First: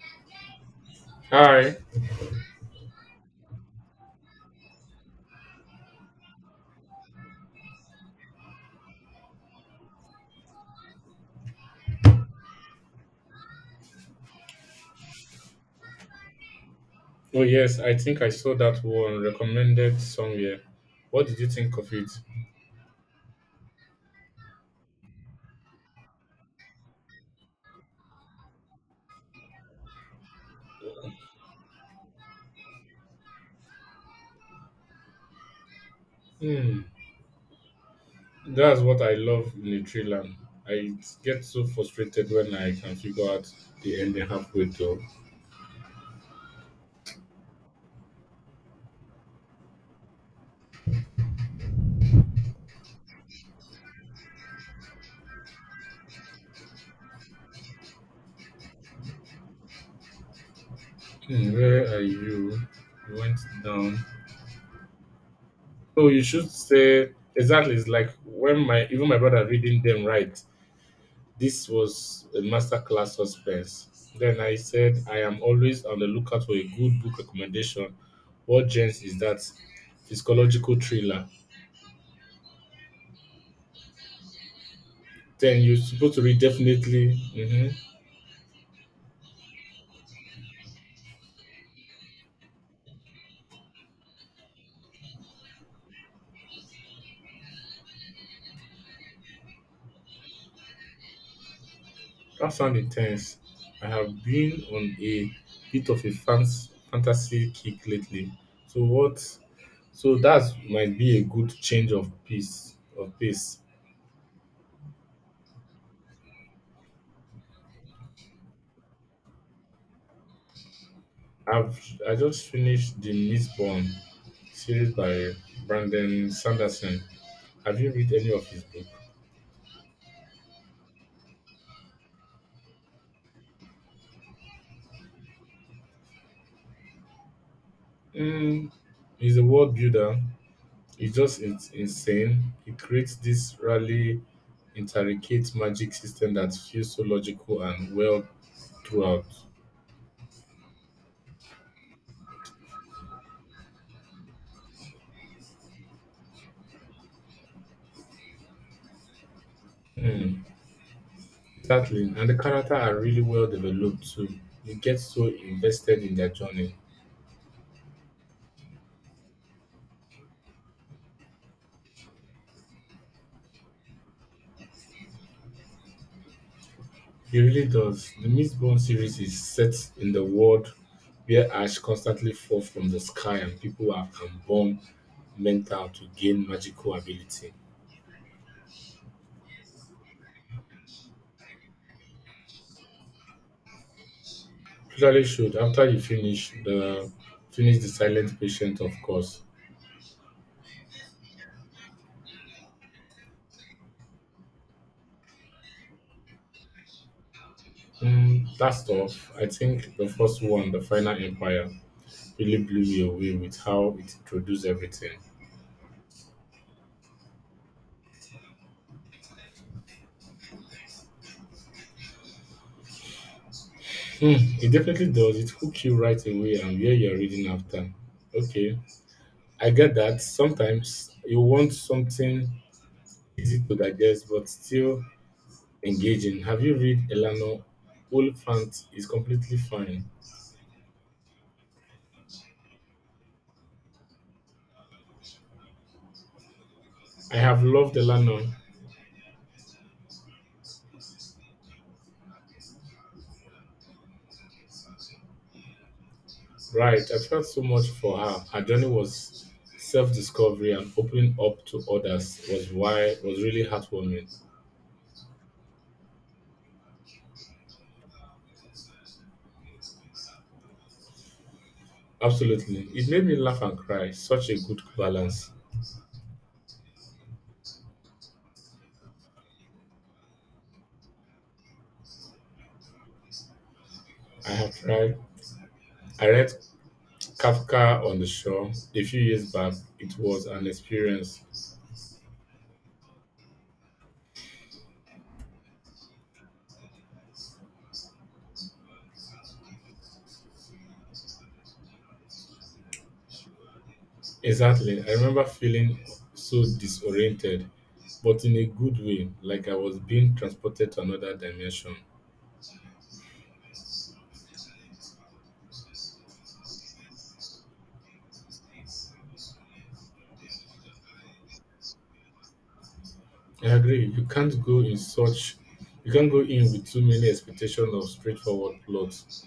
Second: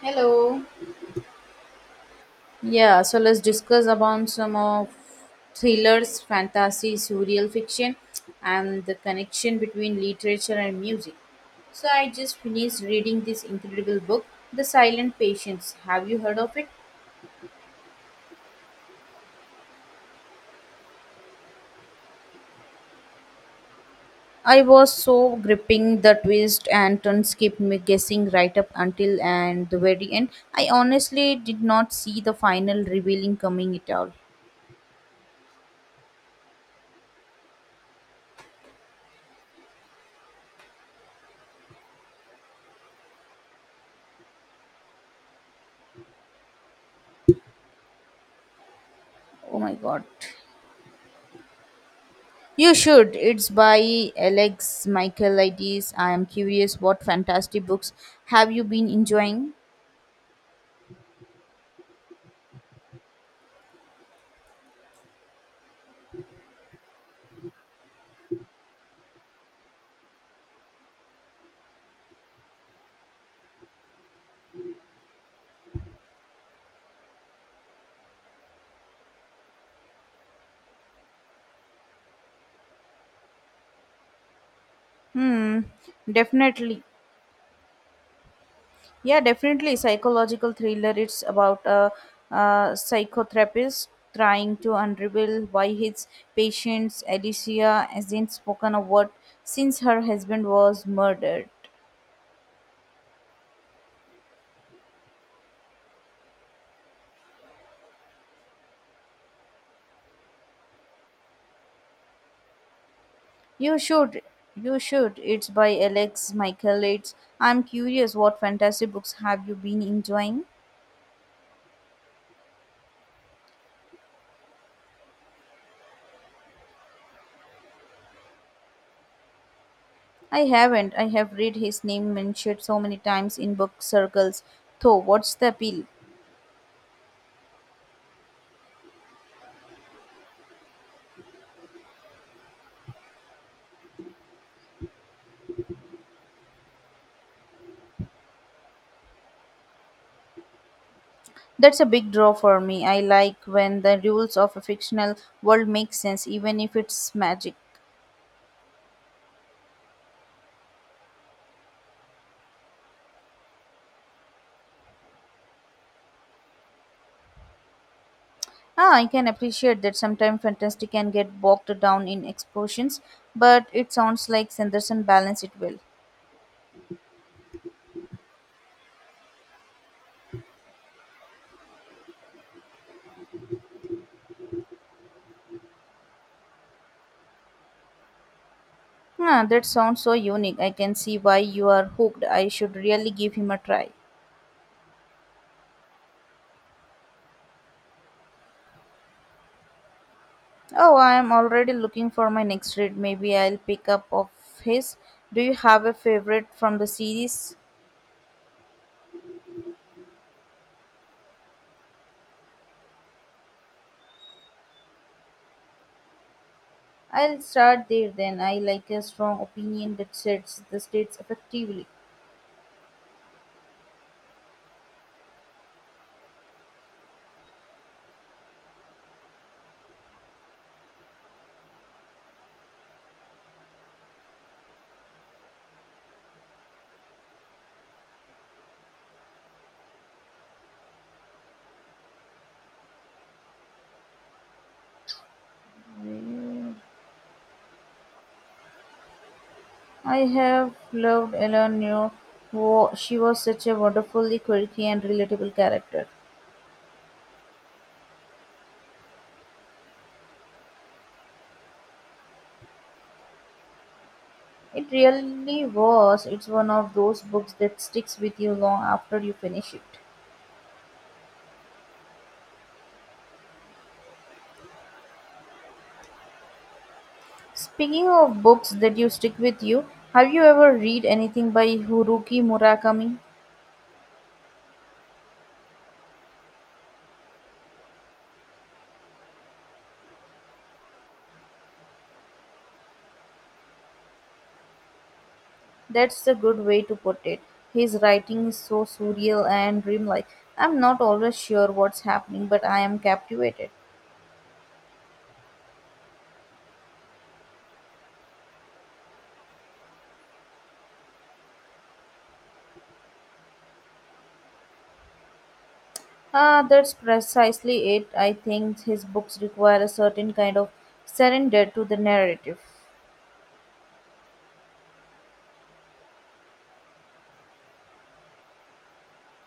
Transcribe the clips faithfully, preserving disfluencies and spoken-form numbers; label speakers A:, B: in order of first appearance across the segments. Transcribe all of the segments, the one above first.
A: Hello.
B: Hi.
A: Yeah, so let's discuss about some of thrillers, fantasy, surreal fiction, and the connection between literature and music. So I just finished reading this incredible book, The Silent Patience. Have you heard of it?
B: Oh yes, I think I saw that one recommended somewhere. What did you think of it?
A: I was so gripping the twist and turns kept me guessing right up until and the very end. I honestly did not see the final revealing coming at all.
B: Hmm. That's what I love in a thriller. I get so frustrated when I can figure out the ending halfway through.
A: Oh my god. You should. It's by Alex Michaelides. I am curious what fantastic books have you been enjoying?
B: Hmm, where are you? You went down. Oh, you should say exactly. It's like when my even my brother reading them right. This was a masterclass suspense. Then I said, I am always on the lookout for a good book recommendation. What gens is that? Psychological thriller. Then
A: Hmm,
B: you're supposed to read
A: definitely.
B: definitely. Hmm.
A: Yeah, definitely. Psychological thriller. It's about a, uh psychotherapist trying to unravel why his patient Alicia hasn't spoken a word since her husband was murdered.
B: That sounds intense. I have been on a bit of a fans, fantasy kick lately. So what? So that might be a good change of pace. Of pace.
A: You should. You should. It's by Alex Michaelides. I'm curious what fantastic books have you been enjoying?
B: I've I just finished the Mistborn series by Brandon Sanderson. Have you read any of his book?
A: I haven't. I have read his name mentioned so many times in book circles. Though, what's the appeal?
B: Mm, he's a world builder. It's just it's insane. He creates this really intricate magic system that feels so logical and well throughout.
A: That's a big draw for me. I like when the rules of a fictional world make sense, even if it's magic.
B: Mm, exactly, and the character are really well developed too. You get so invested in their journey.
A: Ah, I can appreciate that sometimes fantasy can get bogged down in explosions, but it sounds like Sanderson balanced it well.
B: He really does. The Mistborn series is set in the world where ash constantly falls from the sky and people are can burn mental to gain magical ability.
A: Ah, that sounds so unique. I can see why you are hooked. I should really give him a try.
B: Totally should. After you finish the finish the Silent Patient, of course.
A: Oh, I am already looking for my next read. Maybe I'll pick up of his. Do you have a favorite from the series?
B: Mm, that's tough. I think the first one, the Final Empire, really blew me away with how it introduced everything.
A: I'll start there then. I like a strong opinion that sets the states effectively.
B: Hmm, it definitely does. It hooks you right away and where you're reading after. Okay, I get that sometimes you want something easy to digest but still engaging. Have you read Elano Wolfant is completely fine. I have loved Elano.
A: I have loved Ellen New. She was such a wonderfully quirky and relatable character.
B: Right. I felt so much for her. Her journey was self-discovery and opening up to others was why was really heartwarming.
A: It really was. It's one of those books that sticks with you long after you finish it.
B: Absolutely. It made me laugh and cry. Such a good balance.
A: Speaking of books that you stick with you, have you ever read anything by Haruki Murakami?
B: I have tried. I read Kafka on the Shore a few years back. It was an experience.
A: That's a good way to put it. His writing is so surreal and dreamlike. I'm not always sure what's happening, but I am captivated.
B: Exactly. I remember feeling so disoriented, but in a good way, like I was being transported to another dimension.
A: Ah, that's precisely it. I think his books require a certain kind of surrender to the narrative.
B: I agree. You can't go in such you can't go in with too many expectations of straightforward plots.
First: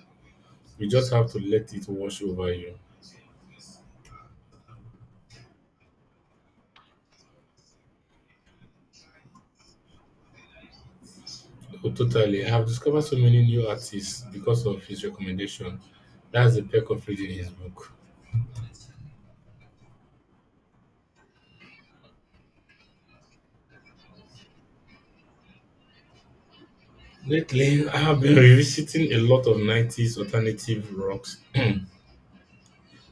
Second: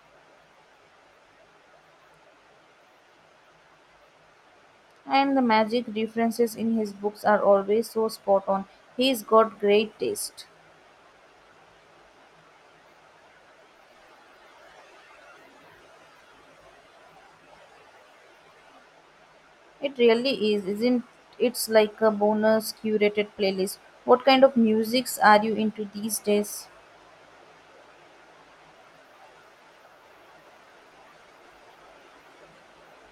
B: You just have to let it wash over you.
A: And the magic references in his books are always so spot on. He's got great taste.
B: Oh, totally. I have discovered so many new artists because of his recommendation. That's the perk of reading his book.
A: It really is, isn't it's like a bonus curated playlist. What kind of musics are you into these days?
B: Lately, I have been revisiting a lot of nineties alternative rocks.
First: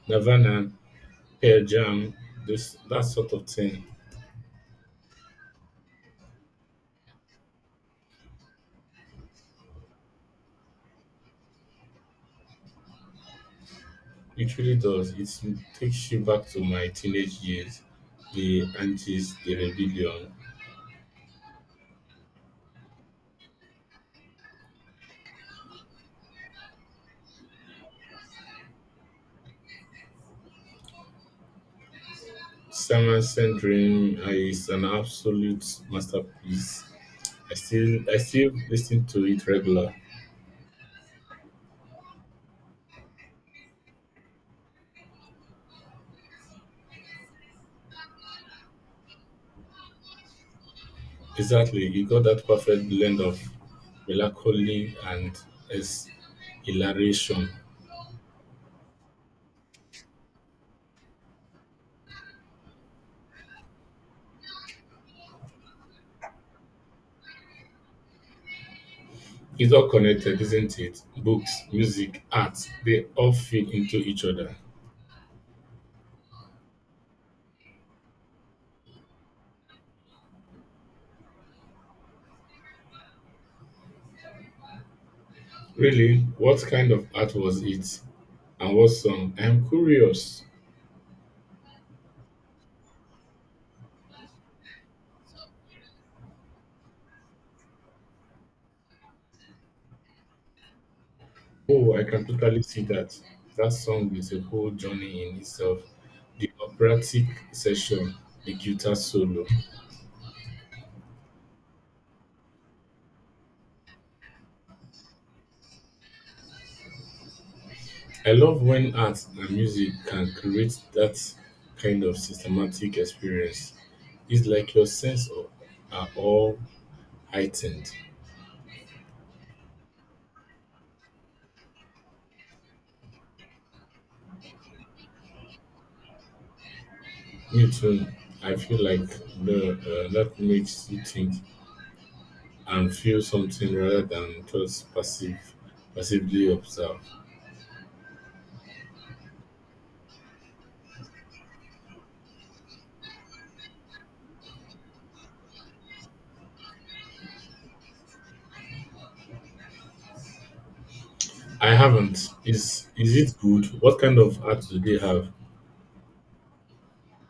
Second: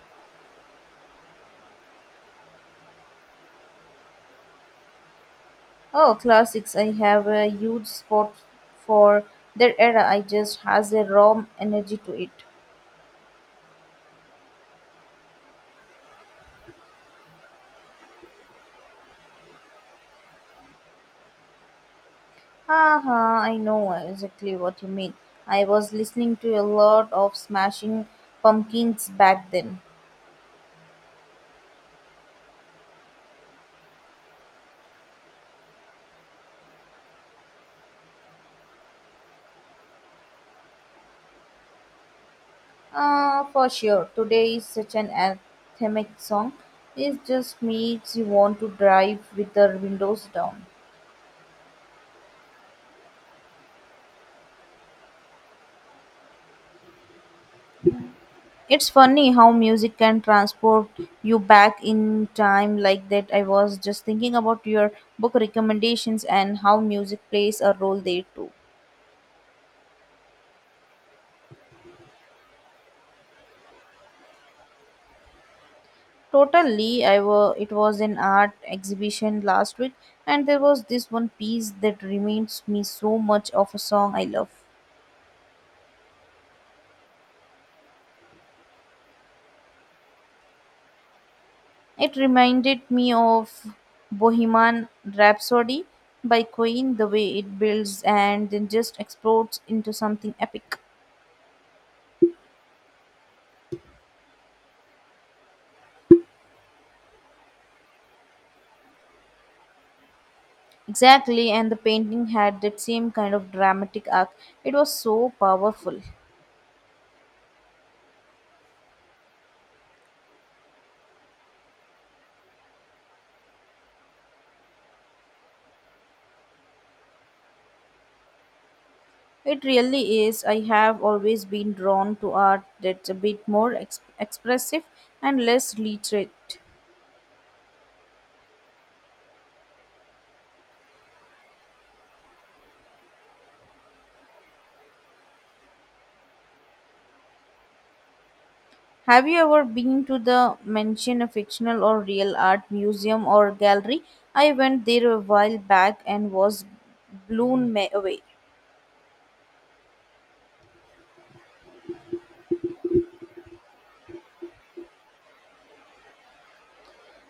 B: Nirvana, Pearl Jam, this that sort of thing.
A: Oh, classics. I have a huge spot for that era. I just has a raw energy to it.
B: It really does. It takes you back to my teenage years, the antis, the rebellion.
A: Haha, I know exactly what you mean. I was listening to a lot of Smashing Pumpkins back then.
B: Simon Says Dream is an absolute masterpiece. I still I still listen to it regular.
A: Uh, for sure. Today is such an anthemic song. It just makes you want to drive with the windows down.
B: Exactly, you got that perfect blend of melancholy and es- hilaration.
A: It's funny how music can transport you back in time like that. I was just thinking about your book recommendations and how music plays a role there too.
B: It's all connected, isn't it? Books, music, art, they all feed into each other.
A: Totally, I were, it was an art exhibition last week, and there was this one piece that reminds me so much of a song I love.
B: Really? What kind of art was it? And what song? I'm curious.
A: It reminded me of Bohemian Rhapsody by Queen, the way it builds and then just explodes into something epic.
B: Oh, I can totally see that. That song is a whole journey in itself. The operatic session, the guitar solo.
A: Exactly, and the painting had that same kind of dramatic arc. It was so powerful.
B: I love when art and music can create that kind of systematic experience. It's like your sense of, are all heightened.
A: It really is. I have always been drawn to art that's a bit more ex- expressive and less literate.
B: Me too. I feel like the, uh, that makes you think and feel something rather than just passive passively observe.
A: Have you ever been to the mention a fictional or real art museum or gallery? I went there a while back and was blown ma- away.
B: I haven't. Is is it good? What kind of art do they have?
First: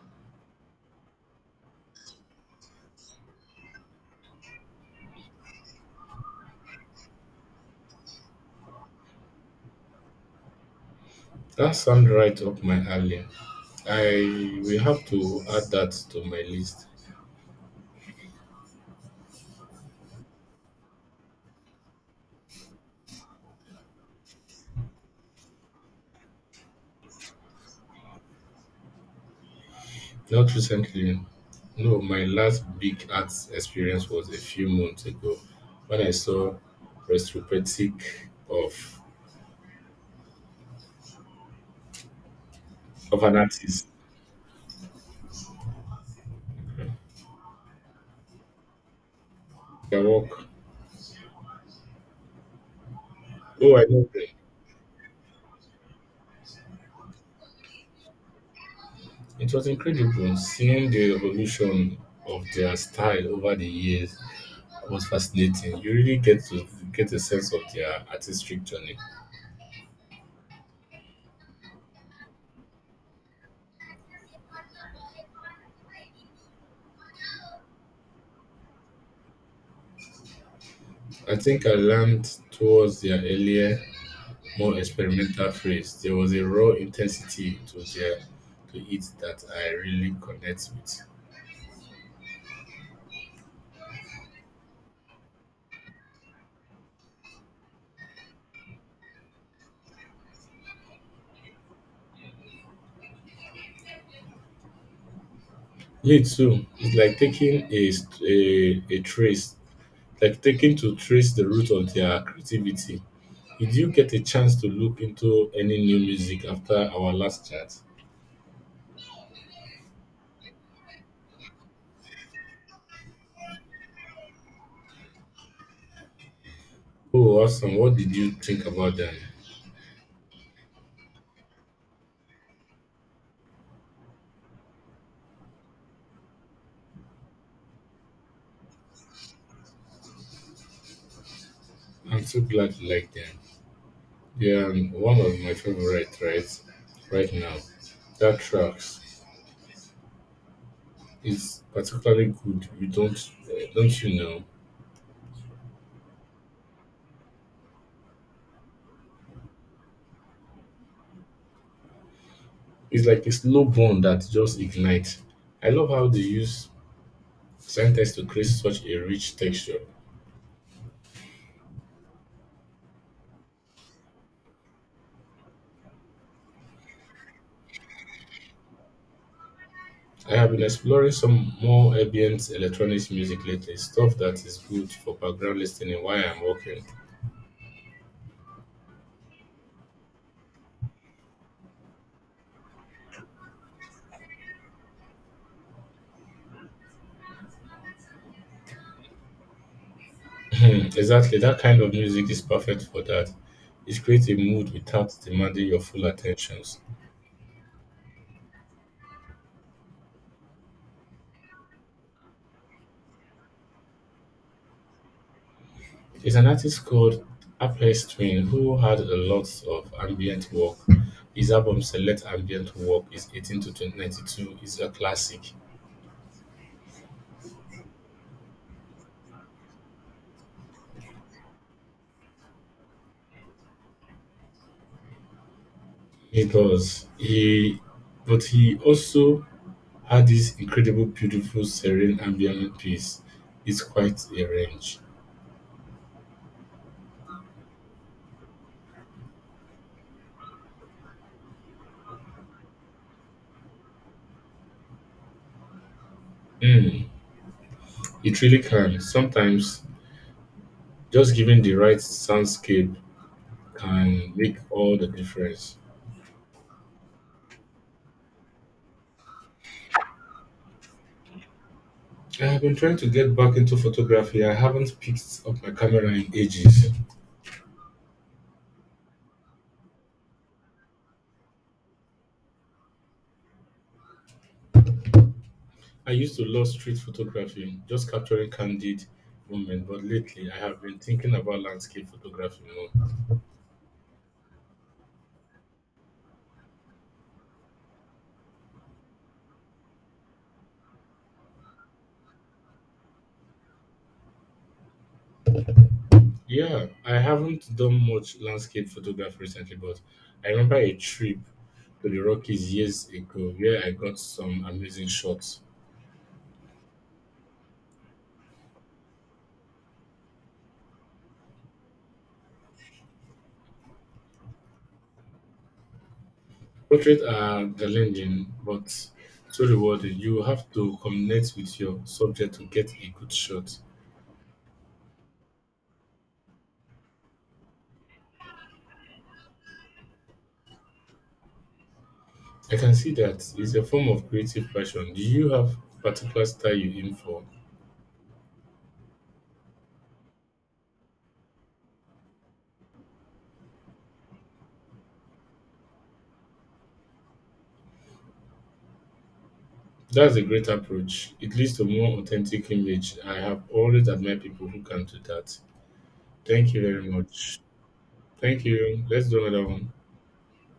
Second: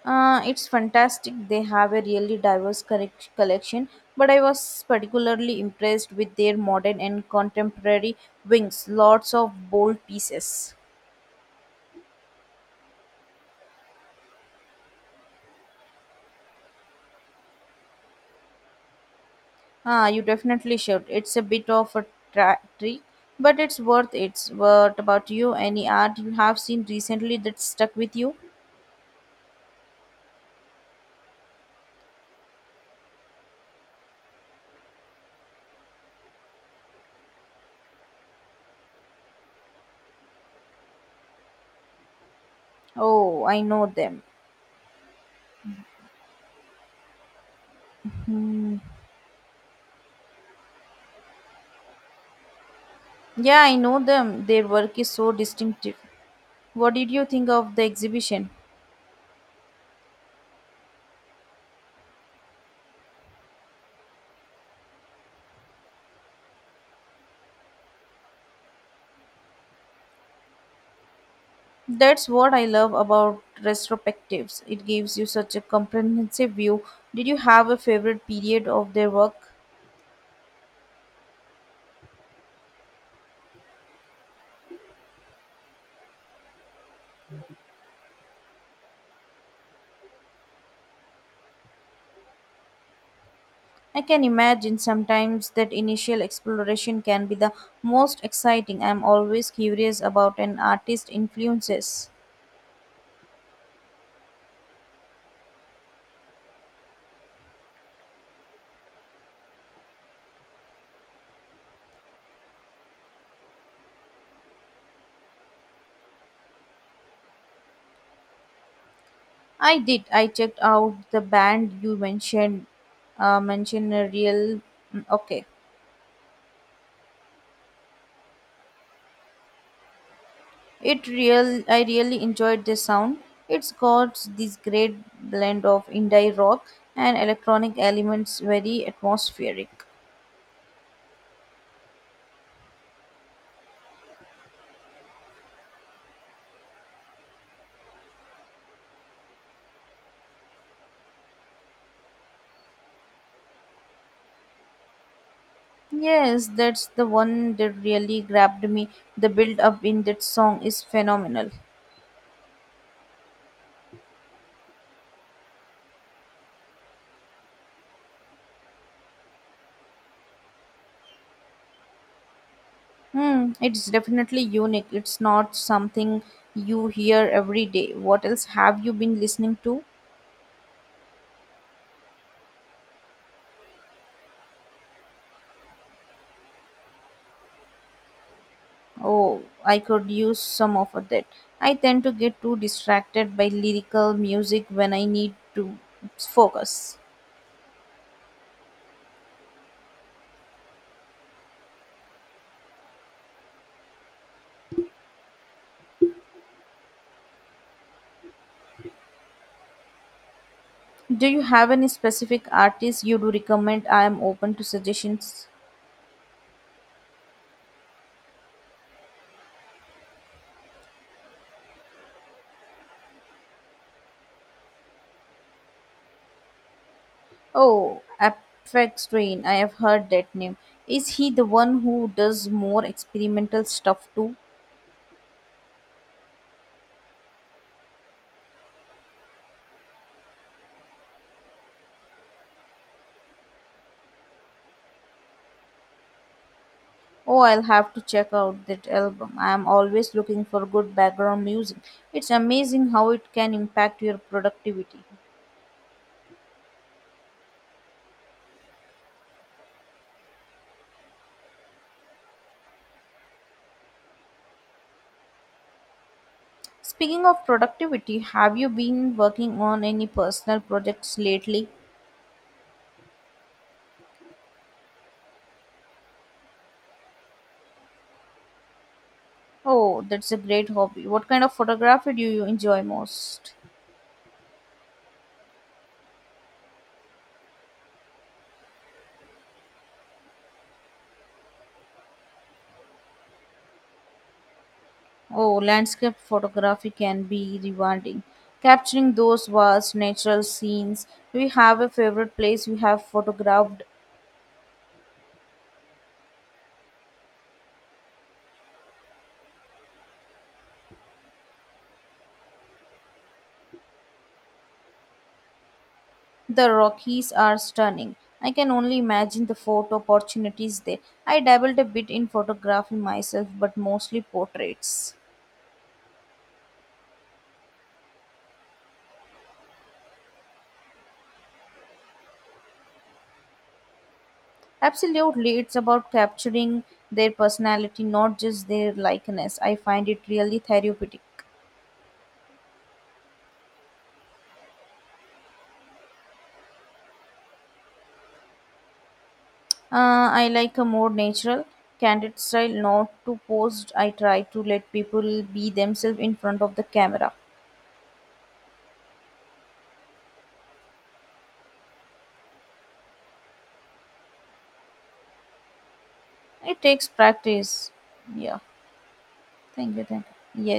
A: Uh, it's fantastic. They have a really diverse correc- collection, but I was particularly impressed with their modern and contemporary wings. Lots of bold pieces.
B: That sounds right up my alley. I will have to add that to my list.
A: Ah, you definitely should. It's a bit of a tra- trick, but it's worth it. What about you? Any art you have seen recently that stuck with you?
B: Not recently. No, my last big art experience was a few months ago when I saw retrospective of of an
A: Oh, I know
B: artist.
A: them. Hmm.
B: Their work.
A: Yeah, I
B: Oh, I
A: know
B: know them.
A: them. Their work is so distinctive. What did you think of the exhibition?
B: It was incredible seeing the evolution of their style over the years was fascinating. You really get to get a sense of their artistic journey.
A: That's what I love about retrospectives. It gives you such a comprehensive view. Did you have a favorite period of their work?
B: I think I learned towards their earlier, more experimental phase. There was a raw intensity to their to it that I really connect with.
A: I can imagine sometimes that initial exploration can be the most exciting. I'm always curious about an artist's influences.
B: Me too. It's like taking a, st- a, a trace, like taking to trace the root of their creativity. Did you get a chance to look into any new music after our last chat?
A: I did. I checked out the band you mentioned. Uh, mentioned a real. Mm, okay.
B: Oh, awesome. What did you think about them?
A: It real I really enjoyed the sound. It's got this great blend of indie rock and electronic elements very atmospheric.
B: I'm so glad you like them. They are one of my favorite right right now. That tracks is particularly good. You don't eh, don't you know?
A: Yes, that's the one that really grabbed me. The build up in that song is phenomenal.
B: It's like a slow burn that just ignites. I love how they use sentence to create such a rich texture.
A: Hmm, it's definitely unique. It's not something you hear every day. What else have you been listening to?
B: I have been exploring some more ambient electronic music lately, stuff that is good for background listening while I'm working.
A: Oh, I could use some of that. I tend to get too distracted by lyrical music when I need to focus.
B: Exactly, that kind of music is perfect for that. It creates a mood without demanding your full attentions.
A: Do you have any specific artists you do recommend? I am open to suggestions.
B: There's an artist called Aphex Twin who had a lot of ambient work. His album Select Ambient Work is eighteen to nineteen ninety-two is a classic.
A: Oh, Aphex Twin. I have heard that name. Is he the one who does more experimental stuff too?
B: He does. He, but he also had this incredible, beautiful, serene ambient peace. It's quite a range.
A: Oh, I'll have to check out that album. I am always looking for good background music. It's amazing how it can impact your productivity.
B: Mm, it really can. Sometimes just giving the right soundscape can make all the difference.
A: Speaking of productivity, have you been working on any personal projects lately?
B: I have been trying to get back into photography. I haven't picked up my camera in ages.
A: Oh, that's a great hobby. What kind of photography do you enjoy most?
B: I used to love street photography, just capturing candid moments, but lately I have been thinking about landscape photography more.
A: Oh, landscape photography can be rewarding. Capturing those vast natural scenes. Do you have a favorite place you have photographed?
B: Yeah, I haven't done much landscape photography recently, but I remember a trip to the Rockies years ago where I got some amazing shots.
A: The Rockies are stunning. I can only imagine the photo opportunities there. I dabbled a bit in photography myself, but mostly portraits.
B: Portraits are challenging, but so rewarding. You have to connect with your subject to get a good shot.
A: Absolutely, it's about capturing their personality, not just their likeness. I find it really therapeutic.
B: I can see that it's a form of creative passion. Do you have particular style you aim for?
A: Uh, I like a more natural, candid style, not too posed. I try to let people be themselves in front of the camera.
B: That's a great approach. It leads to more authentic image. I have always admired people who can do that. Thank
A: It
B: you
A: takes
B: very much.
A: practice. Yeah,
B: Thank you. Let's do another one.
A: thank you. Thank you. Yes.